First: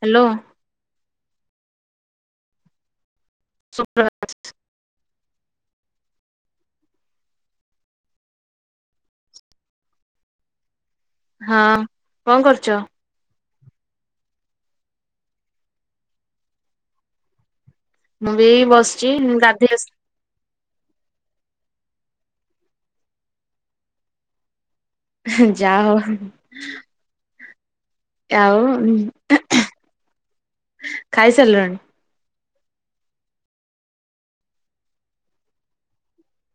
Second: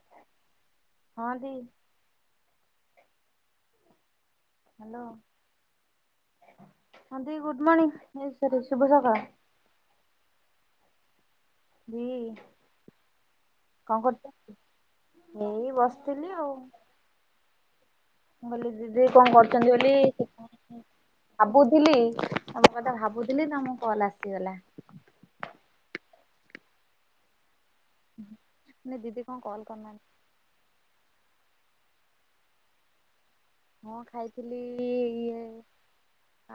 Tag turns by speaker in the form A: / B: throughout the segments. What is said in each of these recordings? A: Hello.
B: ହଁ ଦି
A: ଶୁପ୍ରଭାତ।
B: ହେଲୋ ହଁ ଦି ଗୁଡମଣିିଂ ସରି ଶୁଭ ସକାଳ।
A: ହଁ
B: ଦି
A: କଣ କରୁଛ?
B: କଣ କରୁଚ ଏଇ ବସିଥିଲି ଆଉ।
A: ବି
B: ମୁଁ
A: ଏଇ
B: କଇଲି ଦିଦି
A: ବସିଛି
B: କଣ କରୁଛନ୍ତି
A: ଗାଧେଇ ଆସି
B: ବୋଲି ସେଥିପାଇଁ ଭାବୁଥିଲି ତମ କଥା ଭାବୁଥିଲି ତମ କଲ୍ ଆସିଗଲା।
A: ଯା ହେଉ। ଆଉ
B: ନା ଦିଦି କଣ କଲ୍ କରିନାହାନ୍ତି?
A: ଖାଇ ସାରିଲଣି?
B: ହଁ ଖାଇଥିଲି ଇଏ।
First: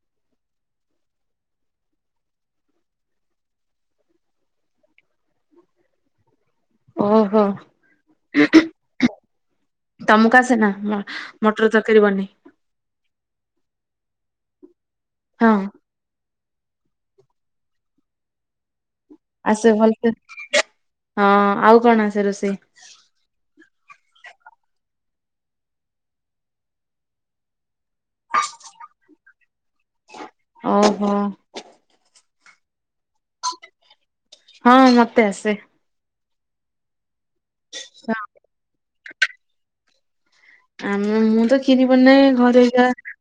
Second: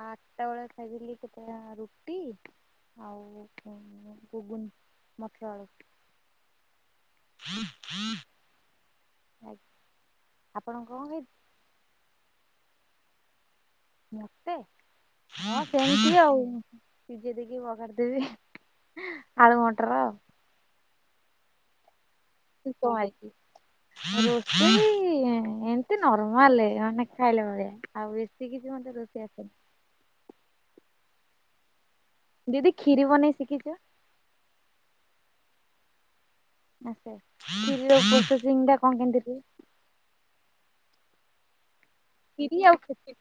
B: ଆଠଟା ବେଳେ ଖାଇଥିଲି କେତେଟା ରୁଟି। ଆଉ ଘୁଗୁନି ମଟର ଆଳୁ।
A: [inaudible] ଓହୋ ତମକୁ ଆସେନା
B: ଆପଣ
A: ମ
B: କଣ ଖାଇ
A: ଟର ତରକାରୀ ବନେଇ।
B: ମତେ ହଁ ସେମିତି ଆଉ ଶିଯେଇ ଦେଇକି ବଘାରି ଦେବି। ଆଳୁ
A: ଆସେ
B: ମଟର
A: ଭଲସେ
B: ଆଉ।
A: ହଁ ଆଉ କଣ ଆସେ ରୋଷେଇ?
B: [unintelligible] ରୋଷେଇ ଏମତି ନର୍ମାଲ ଏ ମାନେ ଖାଇଲା ଭଳିଆ। ଆଉ ବେଶି କିଛି ମତେ ରୋଷେଇ ଆସେନି।
A: ଓହୋ।
B: ଦିଦି ଖିରି ବନେଇ ଶିକିଚ?
A: ହଁ ମତେ ଆସେ।
B: ଆଛା, ଖିରି ର ପ୍ରୋସେସିଂ ଟା କଣ କେମିତି ହୁଏ?
A: ଆମ ମୁଁ ତ ଖିରି ବନାଏ ଘରେ
B: ଖିରି ଆଉ
A: ଏକା
B: ଖେଚି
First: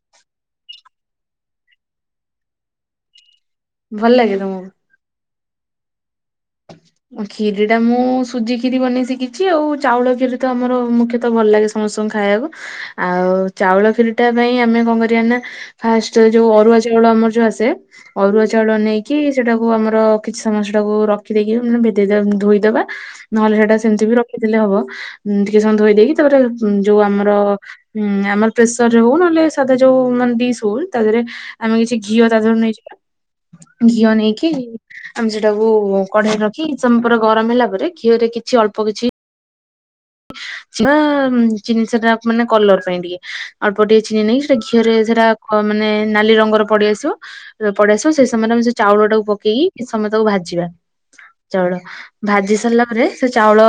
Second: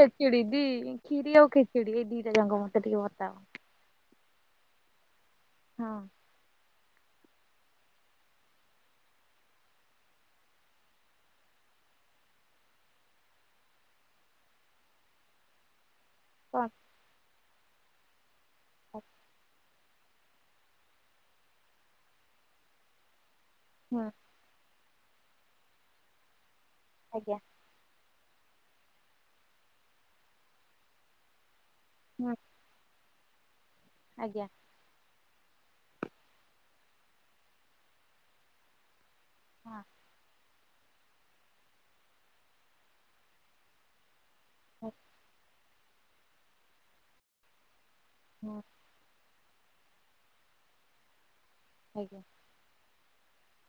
B: ଖେଚେଡି ଦି ଖିୀରି ଆଉ ଖେଚେଡି ଏଇ ଦିଟା ଯାଙ୍କ ମତେ ଟିକେ ବତ୍ତାଅ।
A: ଭଲ ଲାଗେ ତମକୁ।
B: ହଁ।
A: ଖିରି ଟା ମୁଁ ସୁଜି ଖିରି ବନେଇ ଶିଖିଛି ଆଉ ଚାଉଳ ଖିରି ତ ଆମର ମୁଖ୍ୟତଃ ଭଲ ଲାଗେ ସମସ୍ତଙ୍କୁ ଖାଇଆକୁ। ଆଉ ଚାଉଳ ଖିରି ଟା ପାଇଁ ଆମେ କଣ କରିଆ ନା‌। ଫାଷ୍ଟରେ ଯୋଉ
B: କଣ
A: ଅରୁଆ ଚାଉଳ ଆମର ଯୋଉ ଆସେ ଅରୁଆ ଚାଉଳ ନେଇକି ସେଟାକୁ। କୁ ଆମର କିଛି ସମୟ ସେଟାକୁ ରଖିଦେକି ଭେଦେଇ ଦବା ଧୋଇଦବା ନହେଲେ ସେଟା ସେମିତି
B: ହୁଁ
A: ବି ର ଖି ଦେଲେ ହବ, ଟିକେ ସମୟ ଧୋଇ ଦେଇେଇକି ତାପରେ ଯୋଉ ଆମର।
B: ଆଜ୍ଞା
A: ହୁଁ ଆମର ପ୍ରେସରରେ ହଉ ନହେଲେ ସାଧା ଯୋଉ ମାନେ ଡିସ୍ ହଉ ତା ଦେହରେ ଆମେ କିଛି। ଘିଅ
B: ହୁଁ
A: ତା ଦେହରୁ ନେଇଯିବା, ଘିଅ
B: ଆଜ୍ଞା
A: ନେଇକି ଆମେ ସେଟାକୁ। କଢେଇରେ ରଖି କିଛି ସମୟ ପରେ ଗରମ ହେଲା ପରେ ଘିଅ ରେ କିଛି ଅଳ୍ପ କିଛି।
B: ହାଁ।
A: ଚିନି ସେଟା ମାନେ କଲର ପାଇଁ ଟିକେ ଅଳ୍ପ ଟିକେ ଚିନି ନେଇ ସେ ଘିଅରେ ସେଇଟା କ ମାନେ ନାଲି ରଙ୍ଗର ପଡିଆସିବ ଯେତେଳେ ପଡିଆସିବ ସେଇ ସମୟରେ
B: ହୁଁ
A: ଆମେ ସେ ଚାଉଳ ଟାକୁ ପକେଇକି କିଛି ସମୟ ତାକୁ ଭାଜିବା ଚାଉଳ
B: ହୁଁ ଆଜ୍ଞା
A: ଭାଜି ସାରିଲା ପରେ। ସେ ଚାଉଳ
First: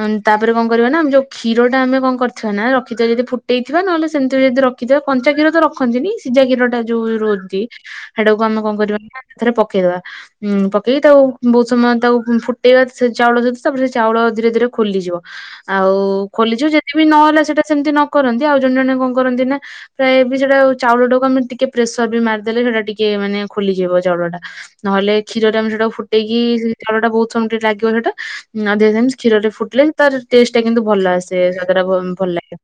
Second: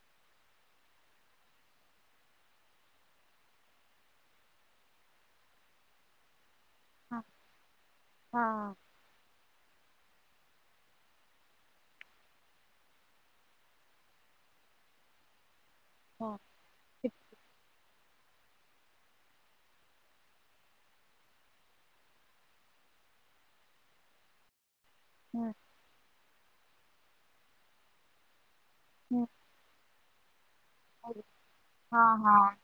A: ଉଁ ତା ତାପରେ କଣ କରିବା ନା ଆମେ ଯଉ କ୍ଷୀର ଟା ଆମେ କଣ କରିଥିବା ନା ରଖିଥିବା ଯଦି ଫୁଟେଇ ଥିବା ନହେଲେ ସେମତି ବି ଯଦି ର ଖିଥିବା କଞ୍ଚା କ୍ଷୀର ତ ରଖନ୍ତିନି, ସିଜା କ୍ଷୀର ଟା ଯୋଉ
B: ହଁ
A: ରୁହନ୍ତି, ସେଟାକୁ ଆମେ କଣ କରିବା ନା ସେଥେରେ ପକେଇଦବା। ହୁଁ ପକେଇ ତାକୁ ବହୁତ ସମୟ ତାକୁ ଫୁଟେଇବା ସେ ଚାଉଳ ଯେହେତୁ ତାପରେ ସେ ଚାଉଳ ଧୀରେ ଧୀରେ ଖୋଲିଯିବ। ଆଉ
B: ହଁ ହଁ
A: ଖୋଲିଯିବ ଯଦି ବିି
B: ହୁଁ
A: ନହେଲା ସେଇଟା ସେମିତି ନ କରନ୍ତି ଆଉ ଜଣେ ଜଣେ କଣ କରନ୍ତି ନା। ପ୍ରାୟ ଏବେ ସେଇଟା ଆଉ ଚାଉଳଟାକୁ ଆମେ ଟିକେ ପ୍ରେସର ବି ମାରିଦେଲେ ସେଟା ଟିକେ ମାନେ ଖୋଲିଯିବ ଚାଉଳ ଟା। ନହେଲେ କ୍ଷୀରରେ
B: ହୁଁ
A: ଆମେ ସେଟା ଫୁଟେଇକି ସେ ଚାଉଳ ଟା ବହୁତ ସମୟ ଟିକେ ଲାଗିବ ସେଇଟା। ନା ଅଧିକା ଟାଇମ କ୍ଷୀର ରେ ଫୁଟିଲେ ତାର ଟେଷ୍ଟଟା କିନ୍ତୁ ଭଲ ଆସେ ସ୍ୱାଦ ଟା ଭ
B: ହଁ
A: ଭଲ
B: ହଁ
A: ଲାଗେ।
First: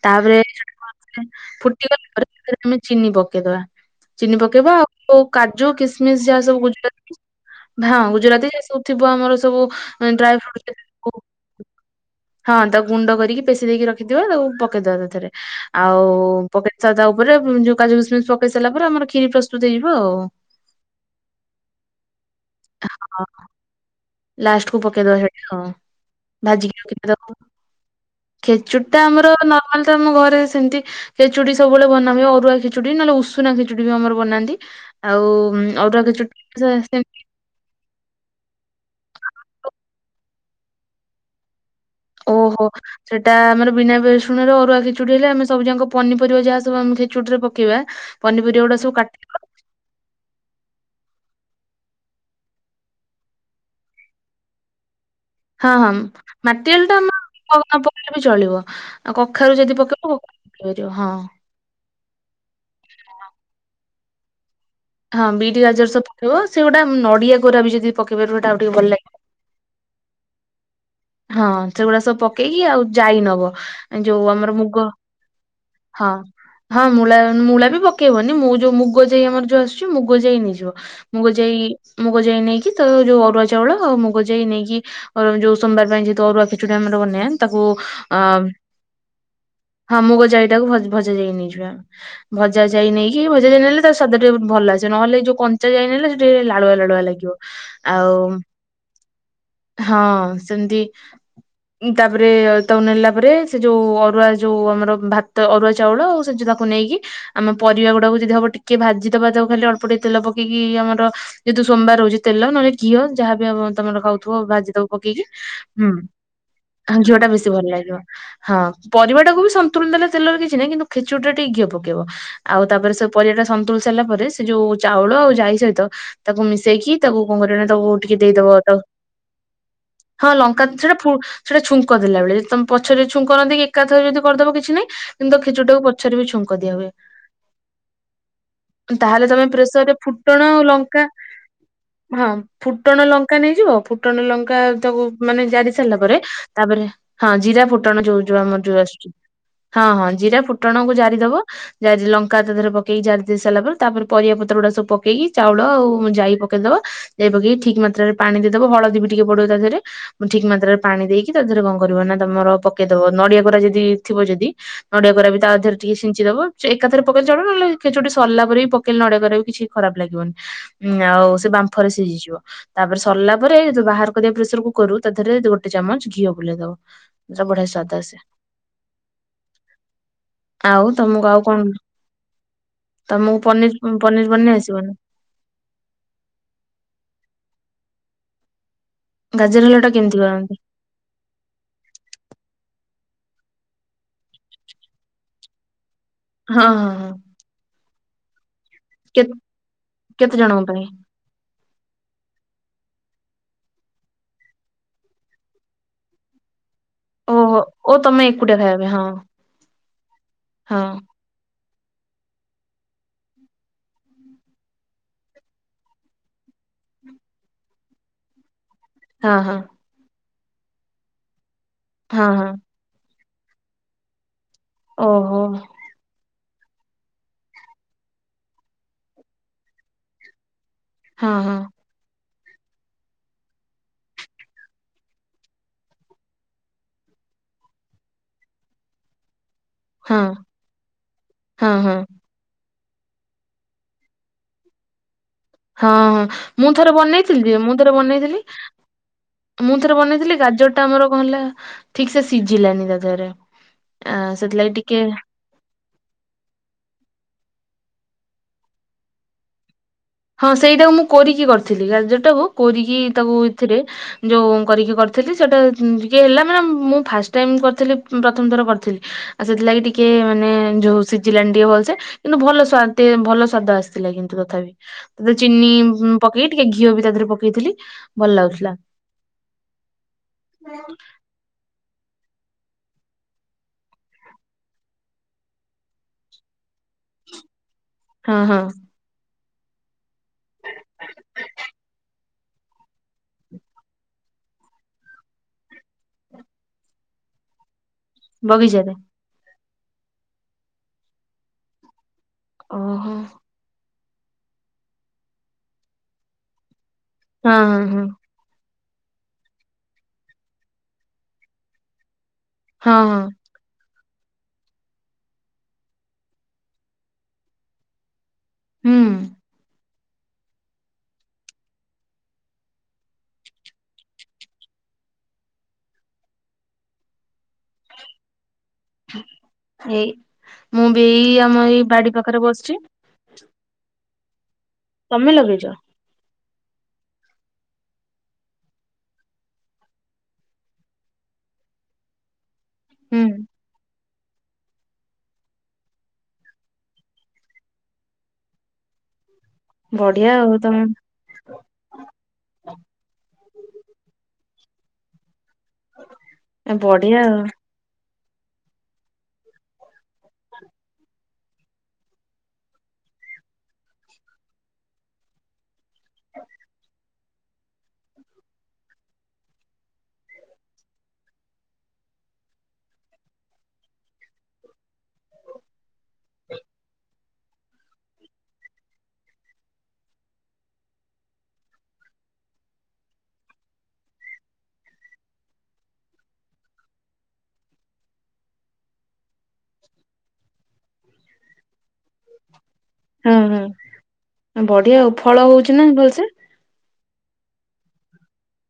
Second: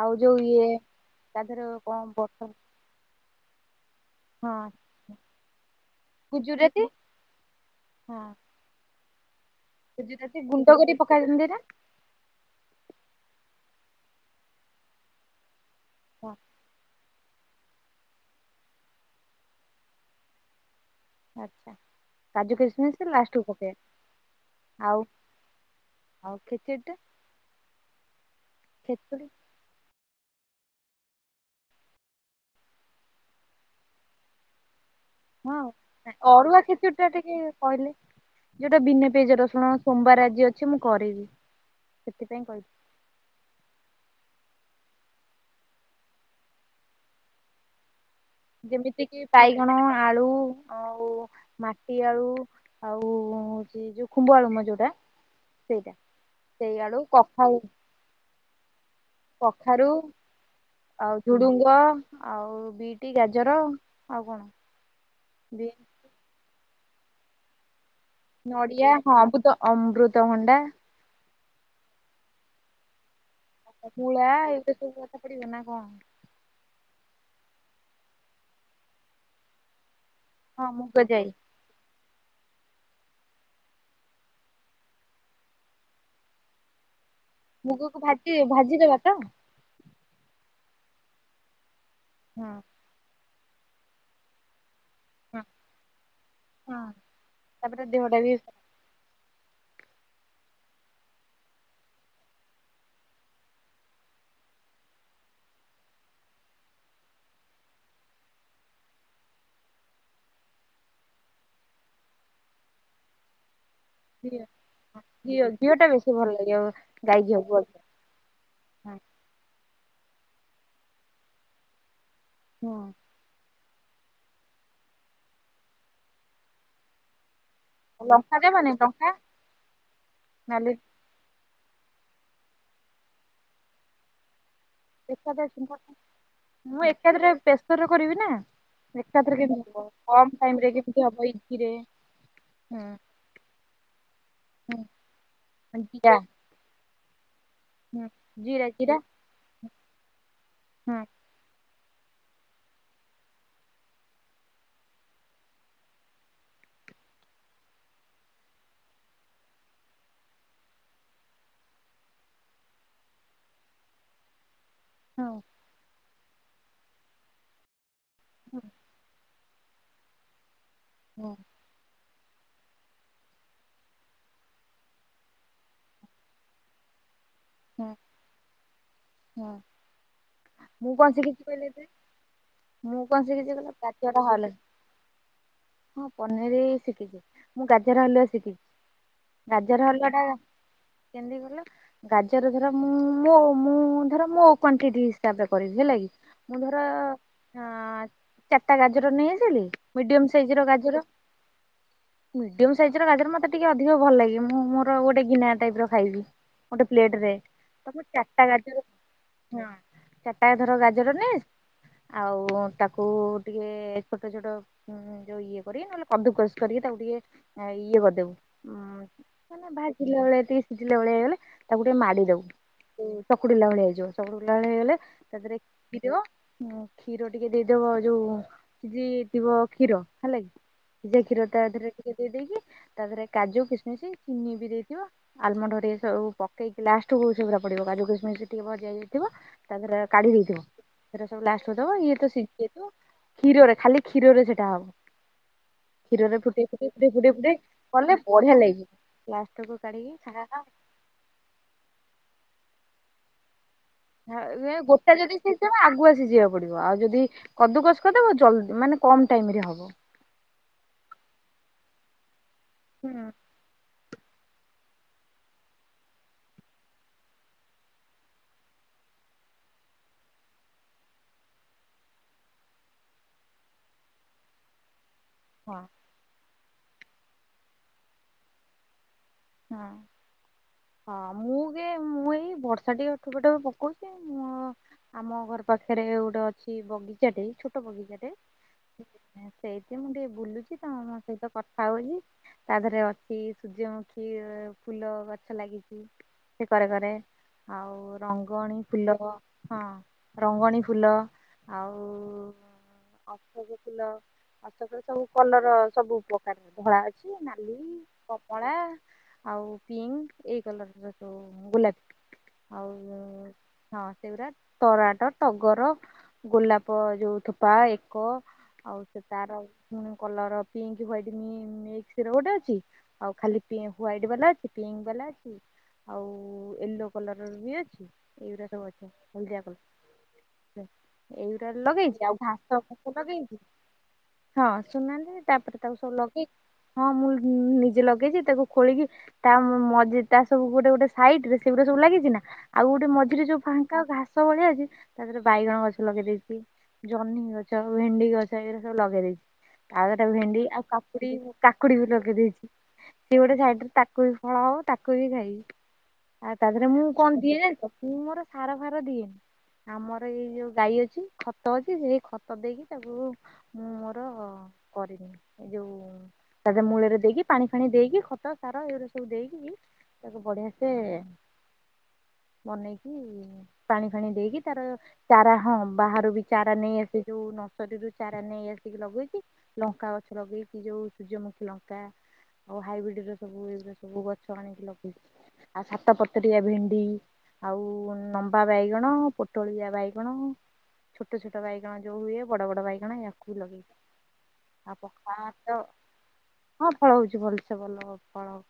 B: ଆଉ ଯୋଉ
A: ତାପରେ
B: ଇଏ ତା ଦେହରେ କଣ
A: ଫୁଟିଗଲା ପରେ
B: ବଟର
A: ସେଥିରେ ଆମେ ଚିନି ପକେଇଦବା।। ଚିନି
B: ହଁ
A: ପକେଇବା ଆଉ କାଜୁ କିସ୍‌ମିସ୍‌ ଯାହା ସବୁ ଗୁଜୁରାତି ହଁ ଗୁଜୁରାତି ଯାହା ସବୁ ଥିବ ଆମର ସବୁ। ଡ୍ରାଇ
B: ଗୁଜୁରାତି
A: ଫ୍ରୁଟ
B: ଗୁଣ୍ଡ କରି ପକା ନ୍ତି ନା?
A: ହଁ ତାକୁ ଗୁଣ୍ଡ କରିକି ପେଶି ଦେଇକି ରଖିଥିବେ ତାକୁ ପକେଇଦବ ତାଥେରେ ଆଉ
B: ହଁ
A: ପକେଇ ତା ଯା ଉପରେ ଯୋଉ କାଜୁ କିସ୍‌ମିସ୍‌ ପକେଇ ସାରିଲା ପରେ ଆମର ଖିରି ପ୍ରସ୍ତୁତ ହେଇଯିବ ଆଉ।
B: ଆଚ୍ଛା କାଜୁ କିମ୍‌ମିସ୍‌ କୁ ଲାଷ୍ଟକୁ ପକେଇଆ।
A: ଲାଷ୍ଟକୁ ପକେଇଦବା ସେଇଟା ହଁ।
B: ଆଉ
A: ଭାଜିକି
B: ଖେଚେଡି ଟା
A: ରଖି ଥିବେ ତାକୁ ଖେଚୁଡ଼ି ଟା
B: ଖେଚେଡି
A: ଆମର ନର୍ମାଲ ତ ଆମ ଘରେ ସେମିତି। ଖେଚୁଡ଼ି ସବୁବେଳେ ବନା ହୁଏ, ଅରୁଆ ଖେଚୁଡି ନହେଲେ ଉଷୁନା ଖେଚୁଡି ବି ଆମର ବନାନ୍ତି। ଆଉ
B: ହଁ
A: ଉଁ ଅରୁଆ ଖେଚୁଡ଼ି
B: ଅରୁଆ
A: ଟା ସେୟା
B: ଖେଚୁଡି
A: ସେମ।
B: ଟିକେ କହିଲେ ଯୋଉଟା ବିନା ପିଆଜ ରସୁଣ ସୋମବାର ଆଜି ଅଛି ମୁଁ କରିବି। ସେଥିପାଇଁ
A: ଓହୋ।
B: କହିଲି
A: ସେଇଟା ଆମର ବିନା ରସୁଣ ରେ ଅରୁଆ ଖେଚୁଡି ହେଲେ ଆମେ ସବୁଯାକ ପନିପରିବା ଯାହା ସବୁ ଆମେ ଖେଚୁଡି ରେ ପକେଇବା। ପନିପରିବା ଗୁଡା ସବୁ
B: ଯେମିତି କିି
A: କାଟିବା
B: ବାଇଗଣ, ଆଳୁ ଆଉ ମାଟିଆଳୁ। ଆଉ ହଉଛି ଯୋଉ ଖୁମ୍ଭଆଳୁ ମ ଯୋଉଟା।
A: ହଁ ହଁ
B: ସେଇଟା ସେଇ
A: ମାଟିଆଳୁ ଟା
B: ଆଳୁ
A: ଆମ
B: କଖାରୁ
A: ନ ପକେଇଲେ ବି ଚଳିବ। ଆଉ କଖାରୁ ଯଦି ପକେଇବ କଖାରୁ ପକେଇ ପାରିବ ହଁ।
B: ଆଉ ଝୁଡୁଙ୍ଗ ଆଉ ବିଟ୍, ଗାଜର ଆଉ କଣ?
A: ହଁ ବିଟ୍
B: ବି
A: ଗାଜର ସବୁ ପକେଇବ ସେଗୋଟା ନଡିଆ କୋରା ବି ଯଦି। ପକେଇ ପାରିବ ସେଟା ଆଉ ଟିକେ ଭଲ
B: ନଡିଆ
A: ଲାଗେ।
B: ହଁ ଅମୃତ ଅମ୍ବୃତ ଭଣ୍ଡା।
A: ହଁ ସେଗୁଡା ସବୁ ପକେଇକି ଆଉ ଯାଇ ନବ।
B: ମୂଳା
A: ଯୋଉ ଆମର
B: ଏଇଟା
A: ମୁଗ
B: ସବୁ କଥା ପଡିବ ନା କଣ?
A: ହଁ। ହଁ ମୂଳା ମୂଳା ବି ପକେଇବନି ମୁଁ ଯୋ ମୁଗ ଯାଇ ଆମର ଯାଇ ଆମର ଆସୁଚି। ମୁଗ ଯାଇ ନେଇଯିବ ମୁଗ ଯାଇ। ମୁଗ ଯାଇ ନେଇକି ତ ଯୋଉ ଅରୁଆ ଚାଉଳ ଆଉ ମୁଗ ଯାଇ ନେଇକି ଯୋଉ। ସୋମବାର ପାଇଁ ଯେହେତୁ ଅରୁଆ ଖେଚୁଡି ଆମର ବନଇେବା ତାକୁ
B: ମୁଗକୁ
A: ଅ
B: ଭାଜି ଭାଜିଦବା ତ?
A: ହଁ ମୁଗ ଜାଇ ଟାକୁ ଭଜା ଯାଇ ନେଇଯିବା
B: ହଁ
A: ଭଜା ଯାଇ ନେଇକି କି ଭଜା ଜାଇ ନେଲେ ତା ସ୍ୱାଦ ବହୁତ ଭଲ ଆସେ। ନହେଲେ ଯୋଉ କଞ୍ଚାଳିଆ ନେଲେ ସେଠି ଲାଳୁଆ
B: ହଁ
A: ଲାଳୁଆ ଲାଗିବ
B: ତାପରେ
A: ଆଉ
B: ଦେହଟା ବି
A: ହଁ ସେମିତି ତାପରେ ତ ନେଲା ପରେ ସେ ଯୋଉ ଅରୁଆ ଯୋଉ ଆମର ଭାତ ଅରୁଆ ଚାଉଳ ଆଉ ସେ ଯୋଉ ତା କୁ ନେଇକି ଆମେ ପରିବା ଗୁଡାକୁ ଯଦି ହବ ଟିକେ ଭାଜିଦବା ତବ ଖାଲି ଅଳ୍ପ ତେଲ ପକେଇକି ଆମର ଯେହେତୁ ସୋମବାର ରହୁଛି ତେଲ ନହେଲେ ଘିଅ ଯାହାବି ଆମ ତମର ଖାଉଥିବ
B: ଘିଅ
A: ଭାଜିଦବ ପକେଇକି।
B: ଘିଅ ଟା
A: ହୁଁ
B: ବେଶୀ ଭଲ ଲାଗିବ
A: ଆ ଝିଅ
B: ଗାଈ
A: ଟା ବେଶୀ
B: ଘିଅକୁ
A: ଭଲ
B: ଅପେକ୍ଷା
A: ଲାଗିବ। ହଁ ପରିବା ଟାକୁ ବି ସନ୍ତୁଳନ ଦେଲେ ତେଲର କିଛି ନାହିଁ କିନ୍ତୁ ଖେଚୁଡ଼ି ଟା ଟିକେ ଘିଏ ପକେଇବ ଆଉ
B: ହଁ
A: ତାପରେ ସବୁ ପରିବା ଟା ସନ୍ତୁଳ ସାରିଲା ପରେ ସେ ଯୋଉ ଚାଉଳ ଆଉ ଜାଇ ସହିତ ତାକୁ ମିଶେଇକି ତାକୁ କଣ କରିବ ନା ତାକୁ ଉଠିକି
B: ଲଙ୍କା
A: ଦେଇଦବ
B: ଦେବାନି
A: ତ
B: ଲଙ୍କା
A: ହଁ ଲଙ୍କା
B: ନାଲି
A: ସେଟା ସେଟା ଛୁଙ୍କ ଦେଲାବେଳେ ତମେ ପଛରେ ଛୁଙ୍କ ନ ଦେଇକି ଏକାଥରେ ଯଦି କରିଦବ କିଛି ନାଇଁ
B: ଏକା ମୁଁ ଏକାଥରେ ପ୍ରେସର କରିବି ନା।
A: ତାହେଲେ ତମେ
B: ଏକାଥରକେ
A: ପ୍ରେସର
B: ଯେମିତି
A: ରେ
B: କମ୍
A: ଫୁଟଣ ଆଉ
B: ଟାଇମରେ
A: ଲଙ୍କା
B: ଯେମିତି ହେବ ଇଥିରେ।
A: ହଁ ଫୁଟଣ ଲଙ୍କା ନେଇଯିବ ଫୁଟଣ ଲଙ୍କା ତାକୁ ମାନେ ଜାରି ସାରିଲା
B: ଜିରା
A: ପରେ ତାପରେ ହଁ ଜିରା ଫୁଟଣ
B: ହୁଁ
A: ଯୋଉ ଯୋଉ ଆମର
B: ଜିରା
A: ଯୋଉ
B: ଜିରା
A: ଆସୁଛି। ହଁ ହଁ ଜିରା ଫୁଟଣକୁ
B: ହୁଁ
A: ଜାରିଦବ ଜାରି ଲଙ୍କା ତା ଦେହରେ ପକେଇକି ଜାରିଦେଇ ସାରିଲା ପରେ ତାପରେ ପରିବା ପତ୍ର ଗୁଡା ସବୁ ପକେଇକି ଚାଉଳ ଆଉ ଜାଇ ପକେଇଦବ ଏଇଆପକେଇକି ଠିକ ମାତ୍ରାରେ ପାଣି ଦେଇଦବ ହଳଦୀ ବି ଟିକେ ପଡ଼ିବ ତଦେହରେ। ଠିକ ମାତ୍ରାରେ ପାଣି ଦେଇକି ତା ଦେହରେ କଣ କରିବ ନା ତମର ପକେଇଦବ ନଡିଆ କୋରା ଯଦି ଥିବ ଯଦି ନଡିଆ
B: ହୁଁ
A: କୋରା ବି ତା ଦେହରେ ଟିକେ ଛିଞ୍ଚି ଦବ ଏକାଥରେ ପକେଇଲେ ଚଳିବ ନହେଲେ ଖିଚୁଡ଼ି ସରିଲା
B: ହୁଁ
A: ପରେ ବି ନଡିଆ କୋରା ବି କିଛି ଖରାପ ଲାଗିବନି ଆଉ ସେ ବା ମ୍ଫରେ ସିଝିଯିବ ତାପରେ ସରିଲା ପରେ ଯେତେବେଳବାହାର ପ୍ରେସର କରୁ ତାଥିରେ ଗୋଟେ ଚାମଚ ଘିଅ ବୁଲେଇ ଦବ ଯ ବଢିଆ
B: ହୁଁ
A: ସ୍ୱାଦ ଆସେ।
B: ହୁଁ
A: ଆଉ
B: ମୁଁ କଣ
A: ତମକୁ ଆଉ
B: ଶିଖିଛି କହିଲେ। ମୁଁ କଣ
A: ତମକୁ
B: ଶିଖିଛି କଇଲ
A: ପନିର
B: ତାଟିଆ ଟା
A: ପନିର
B: ହଲେ
A: ବନେଇ ଆସିବନି
B: ହଁ ପନିର ଶିଖିଛି ମୁଁ ଗାଜର ହାଲୁଆ ଶିଖିଛି। ଗାଜର
A: ହଲୁଆଟା
B: ହଲୁଆ
A: କେମିତି
B: ଟା
A: କରନ୍ତି?
B: କେମିତି କଲ ଗାଜର ଧର ମୁଁ ମୋ ମୁଁ ଧର ମୋ କ୍ୱାଣ୍ଟିଟି ହିସାବରେ କରିବି ହେଲା କି? ମୁଁ
A: ହଁ
B: ଧର
A: ହଁ ହଁ
B: ଅଁ ଚାରିଟା ଗାଜର
A: କେ
B: ନେଇ ଆସିଲି ମିଡିୟମ
A: କେତେ
B: ସାଇଜ
A: ଜଣଙ୍କ
B: ର
A: ପାଇଁ?
B: ଗାଜର। ମିଡ଼ିୟମ ସାଇଜ୍ ର ଗାଜର ମୋତେ ଟିକଏ ଅଧିକ ଭଲ ଲାଗେ ମୁଁ ମୋର ଗୋଟେ ଗିନା ଟାଇପ୍ ର ଖାଇବି। ଗୋଟେ ପ୍ଲେଟ ରେ
A: ଓହୋ ଓ
B: ତମ
A: ତମେ
B: ଚାରିଟା
A: ଏକୁଟିଆ ଖାଇବା
B: ଗାଜର
A: ପାଇଁ ହଁ
B: ହଁ ଚାରିଟା ଧର ଗାଜର ନେ ଆଉ ତାକୁ ଟିକେ ଛୋଟ ଛୋଟ ଉ ଯୋଉ ଇଏ କରିବେ ନହେଲେ କଦୁକସ୍ କରିକି ତାକୁ ଟିକେ ଇଏ କରିଦବ ଉ
A: ହଁ ହଁ
B: କ ବାସିଲା ଭଳିଆ ସିଝିଲା ଭଳିଆ ହେଇଗଲେ ତାକୁ ଟିକେ ମାଡି
A: ହଁ ହଁ ହଁ
B: ଦବୁ। ଚକୁଡିଲା ଭଳିଆ ହେଇଯିବ ଚକୁଡିଲା ଭଳିଆ ହେଇଗଲେ
A: ଓହୋ
B: ତାତିରେ ଥିବ କ୍ଷୀର ଟିକେ ଦେଇଦବ ଯୋଉ ସିଜି ଥିବ କ୍ଷୀର ହେଲା ସିଜେ
A: ହଁ
B: କ୍ଷୀର
A: ହଁ
B: ତାଥିରେ ଦେଇ ଦେଇକି ତାଥିରେ କାଜୁ କିସମିଶ ଚିନି ବି ଦେଇଥିବ ଆଲମଣ୍ଡ ହରିକା ସବୁ ପକେଇକି ଲାଷ୍ଟକୁ ସେଗୁଡ଼ା ପଡିବ କାୁଜୁ କିସ୍ ମିସ୍ ଟିକେ ଭଭା ହେଇକି ଥିବ। ତା ଦେରେ
A: ହଁ
B: କାଢି ଦେଇଥିବ ସେ ସବୁ ଲାଷ୍ଟ
A: ହଁ
B: କୁ ଦବ
A: ହଁ
B: ଇଏ ତ ସି ଯେହେତୁ କ୍ଷୀରରେ ଖାଲି କ୍ଷୀରରେ ସେଟା ହବ।
A: ହଁ ହଁ
B: କ୍ଷୀରରେ ଫୁଟେଇ
A: ମୁଁ
B: ଫୁଟେଇ
A: ଥରେ
B: ଫୁଟେଇ ଫୁଟେଇ
A: ବନେଇଥିଲି
B: ଫୁଟେଇ
A: ଯ ମୁଁ ଥରେ
B: କଲେ
A: ବନେଇଥିଲି
B: ବଢିଆ ଲାଗିବ।
A: ମୁଁ
B: ଲାଷ୍ଟକୁ
A: ଥରେ
B: କାଢିକି
A: ବନେଇଥିଲି
B: ଖା ଖା
A: ଗାଜର ଆମର କଣ ହେଲା ଠିକ ସେ ସିଝିଲାନି ତା ଦେହରେ। ଆ
B: ହ
A: ସେଥିଲାଗି ଟିକେ
B: ଗୋଟା ଯଦି ସେ ଆଗକୁ ଆସି ଯିବାକୁ ପଡିବ ଆଉ ଯଦି କଦୁକସ କରିଦବ ଜଲଦି ମାନେ କମ ଟାଇମ ରେ ହବ।
A: ହଁ ସେଇଟାକୁ ମୁଁ କରିକି କରିଥିଲି ଗାଜରଟାକୁ କରୋିକି
B: ହୁଁ।
A: ତାକୁ ଏଥିରେ ଯେଉଁ କରିକି କରିଥିଲି ସେଇଟା ଟିକଏ ହେଲା ମାନେ ମୁଁ ଫାଷ୍ଟ ଟାଇମ୍ କରିଥିଲି ପ୍ରଥମ ଥର କରିଥିଲି। ଆଉ ସେଥିଲାଗି ଟିକେ ମାନେ ଯୋଉ ସିଝିଲାନି ଟିକେ ଭଲସେ କିନ୍ତୁ ଭଲ ସ୍ୱାତୀ ଭଲ ସ୍ୱାଦ ଆସିଥିଲା କିନ୍ତୁ ତଥାପି। ତା ଥିରେ ଚିନି
B: ହଁ
A: ଉଁ ପକେଇକି ଟିକେ ଘିଅ ବି ତା ଦେହରେ ପକେଇଥିଲି ଭଲ ଲାଗୁଥିଲା।
B: ହଁ ହଁ। ମୁଁ କି ମୁଁ ଏଇ ବର୍ଷା ଟିକେ ଠୋପେ ଠୋପେ ପକଉଛି ମୁଁ ଆମ ଘର ପାଖରେ ଗୋଟେ ଅଛି ବଗିଚାଟେ ଛୋଟ ବଗିଚାଟେ
A: ହଁ ହଁ।
B: ସେଇଠି ମୁଁ ଟିକେ ବୁଲୁଛି ତମ ସହିତ କଥା ହଉଛି ତା ଦେହରେ ଅଛି ସୂର୍ଯ୍ୟମୁଖୀ କି ଫୁଲ ଗଛ ଲାଗିଛି ସେ କରେ କରେ ଆଉ ରଙ୍ଗଣୀ
A: ବଗିଚାରେ
B: ଫୁଲ ହଁ ରଙ୍ଗଣୀ ଫୁଲ ଆଉ
A: ଓହୋ।
B: ସବୁ ଫୁଲ ମାସକରେ ସବୁ କଲର ସବୁ ଉପକାରୀ ଧଳା ଅଛି
A: ହଁ
B: ନାଲି
A: ହଁ ହଁ
B: କମଳା ଆଉ ପିଙ୍କ ଏଇ କଲରର ସବୁ ଗୋଲାପୀ ଆଉ
A: ହଁ ହଁ
B: ହଁ ସେଗୁରା ତରାଟ, ଟଗର, ଗୋଲାପ ଯୋଉ ଥୋପା ଏ କ ଆଉ
A: ହୁଁ
B: ସେ ତାର ପୁଣି କଲର ପିଙ୍କ୍ ହ୍ୱଵାଇଟ୍ ମି ମିକ୍ସର ଗୋଟେ ଅଛି ଆଉ ଖାଲି ପି ହ୍ୱଵାଇଟ୍ ବାଲା ଅଛି ପିଙ୍କ ବାଲା ଅଛି ଆଉ ୟେଲୋ କଲରର ବି ଅଛି ଏଇଗୁଡା ସବୁ ଅଛି। ହଲଦିଆ
A: ଏଇ
B: କଲ
A: ମୁଁ ବି ଏଇ ଆମ
B: ଏଇଗୁଡା
A: ଏଇ ବାଡି
B: ଲଗେଇଛି ଆଉ
A: ପାଖରେ ବସିଛି
B: ଘାସ ସବୁ ଲଗେଇଚି ହଁ
A: ତମେ
B: ଶୁଣୁନାହାନ୍ତି
A: ଲଗେଇଛ
B: ତାପରେ ତାକୁ ସବୁ ଲଗେଇ ହଁ ମୁଁ ନିଜେ ଲଗେଇଛି ତାକୁ ଖୋଳିକି ତା ମ ମ ମଝିଟା ସବୁ ଗୋଟେ ଗୋଟେ ସାଇଟରେ ସେଇଗୁଡା ସବୁ ଲାଗିଛି ନା ଆଉ ଗୋଟେ
A: ହୁଁ
B: ମଝିରେ ଯୋଉ ଫାଙ୍କା ଘାସ ଭଳିଆ ଅଛି ତା ଦେହରେ ବାଇଗଣ ଗଛ ଲଗେଇ ଦେଇଛି। ଜହ୍ନି ଗଛ, ଭେଣ୍ଡି ଗଛ ଏଇଗୁରା ସବୁ ଲଗେଇ ଦେଇଛି ତାପରେ ତ
A: ବଢିଆ
B: ଭେଣ୍ଡି ଆଉ
A: ତମେ
B: କାକ୍ କୁଡି କାକୁଡି ବି ଲଗେଇ ଦେଇଛି। ସିଏ ଗୋଟେ ସାଇଡରେ ତାକୁ ବି ଫଳ ହବ ତାକୁ ବି ଖାଇବି ଆଉ ତା ଦେହରେ ମୁଁ
A: ବଢିଆ ଆଉ।
B: କଣ ଦିଏ ଜାଣିଚ? ମୁୁଁ ମୋର ସାର ଫାର ଦିଏନି। ଆମର ଏଇ ଯୋଉ ଗାଈ ଅଛି ଖତ ଅଛି ସେଇ ଖତ ଦେଇକି ତାକୁ ମୁଁ ମୋର କରିନିଏ ଏ ଯୋଉ ତା ଦେହରେ ମୂଳରେ ଦେଇକି ପାଣି ଫାଣି ଦେଇକି ଖତ ସାର ଏଗୁଡା ସବୁ ଦେଇକି ତାକୁ ବଢିଆ ସେ ବନେଇକି ପାଣି ଫାଣି ଦେଇକି ତାର ଚାରା ହଁ ବାହାରୁ ବି ଚାରା ନେଇଆସି ଯୋଉ ନର୍ସରୀରୁୁ ଚାରା ନେଇ ଆସିକି ଲଗେଇଛି। ଲଙ୍କା ଗଛ ଲଗେଇକି ଯୋଉ ସୂର୍ଯ୍ୟମୁଖୀ ଲଙ୍କା ଆଉ ହାଇବ୍ରିଡ ଏରା ସବୁ ଏଗୁରା ସବୁ ଗଛ ଆଣିକି ଲଗେଇଛି ଆଉ ସାତ ପତରିଆ ଭେଣ୍ଡି ଆଉ ନମ୍ବା ବାଇଗଣ, ପୋଟଳିଆ ବାଇଗଣ ଛୋଟ ଛୋଟ ବାଇଗଣ ଯୋଉ ହୁଏ ବଡ ବଡ ବାଇ ଜଣେ
A: ହଁ
B: ୟାକୁ
A: ହଁ
B: ଲଗେଇଛି ତା
A: ବଢିଆ ଆଉ ଫଳ
B: [unintelligible]
A: ହଉଛି
B: ତ
A: ନା ଭଲସେ
B: ହଁ ଫଳ ହଉଛି ଭଲସେ ଭଲ ଫଳ ହଉ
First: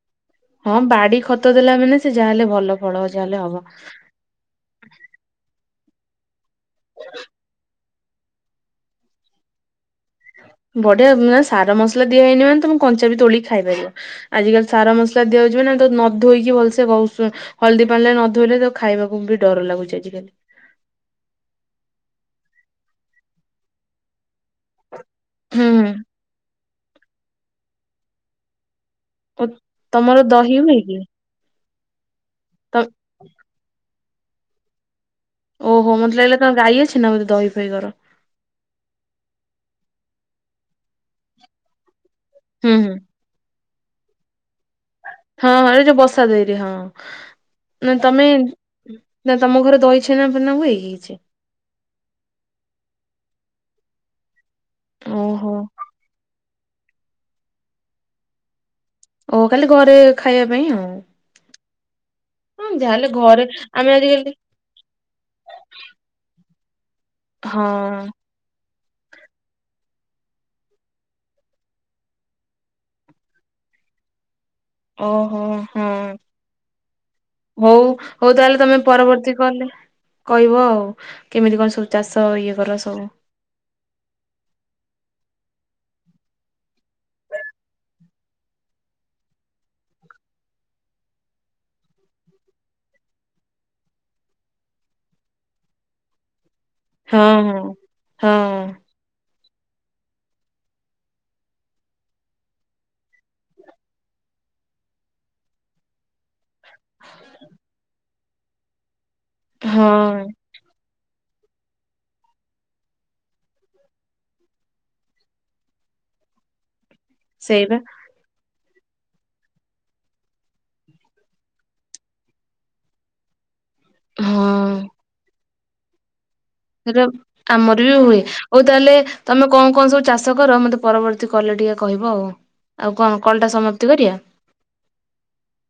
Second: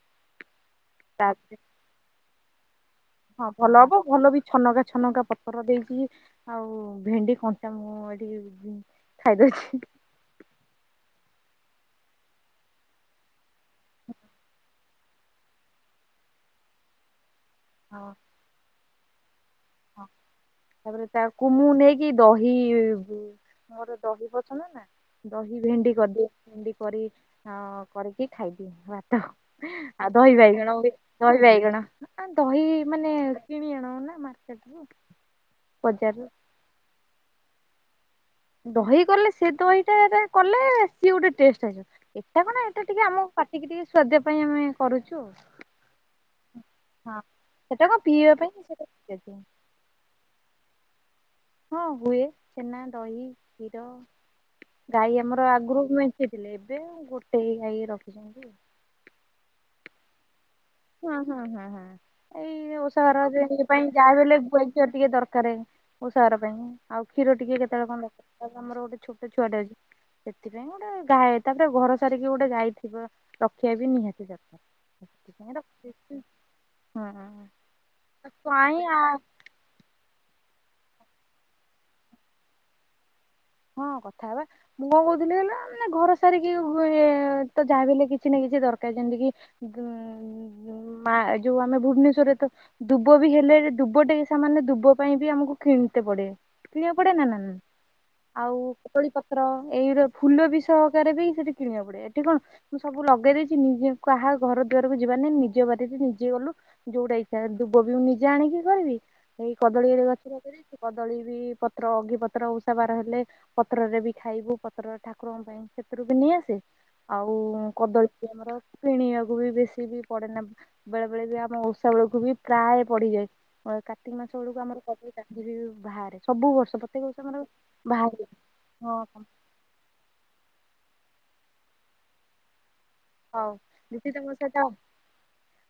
A: ହଁ ବାଡି ଖତ ଦେଲା ମାନେ ସେ ଯାହା ହେଲେ ଭଲ ଫଳ ହ
B: ହଁ ଭଲ ହବ ଭଲ ବି ଛନକା ଛନକା ପତ୍ର ଦେଇଛି ଆଉ ଭେଣ୍ଡି କଞ୍ଚା ମୁଁ ଏଠି ବିନ୍ସ ଖାଇଦଉଛି।
A: ବଢିଆ ଉଁ ଆ ସାର ମସଲା ଦିଆହେଇନି ମାନେ ତମେ କଞ୍ଚା ବି ତୋଳିକି ଖାଇପାରିବ। ଆଜିକାଲି ସାର ମସଲା ଦିଆହଉଚି ମାନେ ଆମେ ତ ନ ଧୋଇକି ଭଲସେ [unintelligible] ହଳଦୀ
B: ହଁ
A: ପାଣିରେ ନ ଧୋଇଲେ ତାକୁ ଖାଇବାକୁ ବି ଡର ଲାଗୁଛି
B: ହଁ
A: ଆଜିକାଲି।
B: ତାପରେ ତାକୁ ମୁଁ ନେଇକି ଦହି ମୋର ଦହି ପତ ଶୁଣନା ଦହି
A: ହୁଁ ହୁଁ
B: ଭେଣ୍ଡି କରିଦିଏ ଭେଣ୍ଡି କରି ଆଁ କରିକି ଖାଇଦିଏ ଭାତ୍ ତ
A: ଓ
B: ଆଉ
A: ତମର
B: ଦହି ବାଇଗଣ ହୁଏ
A: କି?
B: ଦହି ବାଇଗଣ ଆ ଦହି
A: ତ
B: ମାନେ କିଣି ଆଣୁ ନା ମାରକେଟ୍ ରୁ।
A: ଓହୋ ମୋତେ ଲାଗିଲା ତମର ଗାଈ ଅଛି ନା ବୋଧେ ଦହି ଫହି କର।
B: ଦହି କଲେ, ସେ ଦହିଟା କଲେ, ସିଏ ଗୋଟେ ଟେଷ୍ଟ ଆସିବ ଏଟା କ ନା
A: ହୁଁ
B: ଏଟା
A: ହୁଁ
B: ଟିକେ ଆମ ପାଟି ଟିକି ଟିକେ ସୁଆଦିଆ ପାଇଁ ଆମେ କରୁଛୁ।
A: ହଁ, ହଁ ଏ ଯୋଉ ବସା ଦହିରେ। ହଁ
B: ସେଟା
A: ନା
B: କଣ
A: ତମେ
B: ପିଇବା ପାଇଁ ସେଟା
A: ନା ତମ ଘରେ ଦହି ଛେନା ଫେନା ହୁଏ କି କିଛି?
B: ହଁ ହୁଏ, ଛେନା ଦହି କ୍ଷୀର ଗାଈ ଆମର
A: ଓହୋ।
B: ଆଗରୁ [unintelligible] ମେ ଥିଲେ। ଏବେ ଗୋଟେ ଗାଈ ରଖିଛନ୍ତି।
A: ଓ ଖାଲି ଘରେ ଖାଇବା ପାଇଁ ଆଉ।
B: ହଁ ହଁ ହଁ ହଁ
A: ହଁ
B: ଏଇ ଓଷା
A: ଯାହାହେଲେ ଘରେ
B: ବାର ପାଇଁ
A: ଆମେ
B: ଯାହା
A: ଆଜିକାଲି
B: ହେଲେ ଗୁଆ ଘିଅ ଟିକେ ଦରକାର। ଓଷା ବାର ପାଇଁ, ଆଉ କ୍ଷୀର ଟିକେ
A: ହଁ
B: କେତେବେଳେ କଣ ଦରକାର। ଆମର ଗୋଟେ ଛୋଟ ଛୁଆଟେ ଅଛି। ସେଥିପାଇଁ ଗୋଟେ ଗାଈ ତାପରେ ଘର ସାରିକି ଗୋଟେ ଗାଈ ଥିବ, ରଖିବା ବି ନିହାତି ଦରକାର।
A: ଓହୋ
B: ସେଥିପାଇଁ
A: ହୋ ହଁ
B: ରଖିଦେଇଛି ହଁ
A: ହଉ ହଉ ତାହେଲେ ତମେ
B: କାଇଁ ଆ
A: ପରବର୍ତ୍ତୀ କଲେ କହିବ। କେମିତି କଣ ସବୁ ଚାଷ ଇଏ କର ସବୁ।
B: ହଁ କଥା ହବା। ମୁଁ କଣ କହୁଥିଲି କହିଲ ମାନେ ଘର ସାରିକି ତ ଯାହାଲେ କିଛି ନା କିଛି ଦରକାର। ଯେମତି କି [unintelligible] ମା, ଯୋଉ ଆମେ ଭୁବନେଶୂର ରେ ତ ଦୁବ ବି ହେଲେ ଦୁବ ଟେ ସାମାନ୍ଯ ଦୁବ ପାଇଁ ବି ଆମକୁ କିଣତେ ପଡେ। କିଣିବାକୁ ପଡ଼େ
A: ହଁ
B: ନା ନ
A: ହଁ। ହଁ
B: ଆଉ କଦଳୀ ପତ୍ର ଏଇ ର ଫୁଲ ବି ସହକାରେ ବି ସେଠି କିଣିବାକୁ ପଡେ। ଏଠି କଣ ମୁଁ ସବୁ ଲଗେଇ ଦେଇଛି। ନିଜେ କାହା ଘର ଦୁଆରକୁ ଯିବାନାଇ ନିଜ ବାରିରେ ନିଜେ ଗଲୁ। ଯୋଉଟା ଇଛା, ଦୁବ ବି ମୁଁ ନିଜେ ଆଣିକି କରିବି। ସେଇ କଦଳୀରେ
A: ହଁ
B: ଗଛରେ କଦଳୀ ବି ପତ୍ର ଅଗିପତ୍ର ଉଷା ବାର ହେ ହେଲେ ପତ୍ରରେ ବି ଖାଇବୁ। ପତ୍ରରେ ଠାକୁରଙ୍କ ପାଇଁ ସେଥିରୁ ବି ନେଇ ଆସେ। ଆଉ
A: ସେଇବା
B: କଦଳୀ ଆମର କିଣିବାକୁ ବି ବେଶୀ ବି ପଡେ ନା ବେଳେ ବେଳେ ବି ଆମ ଓଷା ବେଳକୁ ବି ପ୍ରାୟ ପଡିଯାଏ। କାର୍ତ୍ତିକ ମାସ ବେଳକୁ ଆମର
A: ହଁ
B: କାନ୍ଦି ଵି ବାହାରେ। ସବୁ ବର୍ଷ ପ୍ରତ୍ୟେକ ବର୍ଷ ଆମର ବାହାରେ
A: ହୁଏ ହଉ
B: ହଁ
A: ତାହେଲେ ତମେ କଣ କଣ ସବୁ ଚାଷ କର। ମତେ ପରବର୍ତ୍ତୀ କଲେ ଟିକେ କହିବ ଆଉ। କଣ କଲ୍
B: ହଉ
A: ଟା
B: [unintelligible]
A: ସମାପ୍ତି
B: ନିଶି
A: କରିବା
B: ତ ଗୋଟେ ଥାଉ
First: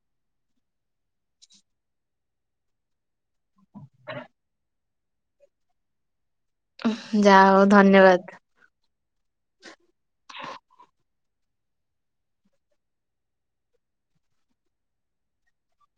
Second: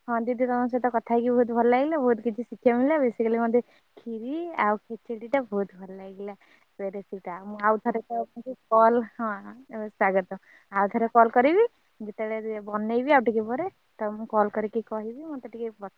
B: ହଁ ଦିଦି ତମ ସହିତ କଥାଇକି ବହୁତ ଭଲ ଲାଗିଲା। ବହୁତ କିଛି ଶିକ୍ଷିବାକୁ ମିଳିଲା। ଵେଶୀକାଲି ମତେ ଖିୀରି ଆଉ ଖେଚେଡି ଟା ବହୁତ ଭଲ ଲାଗିଲା।
A: ଯାହା
B: [unintelligible] ମୁଁ
A: ହଉ
B: ଆଉଥରେ ତ
A: ଧନ୍ୟବାଦ।
B: କଲ ହଁ ଏବେ ସ୍ବାଗତ ଆଉ ଥରେ କଲ କରିବି ଯେତେବେଳେ ବନେଇବି ଆଉ ଟିକେ ପରେ ତା ମୁଁ କଲ୍ କରିକି କହିବି। ମତେ ଟିକେଇ ଵତେଇ ଦବ।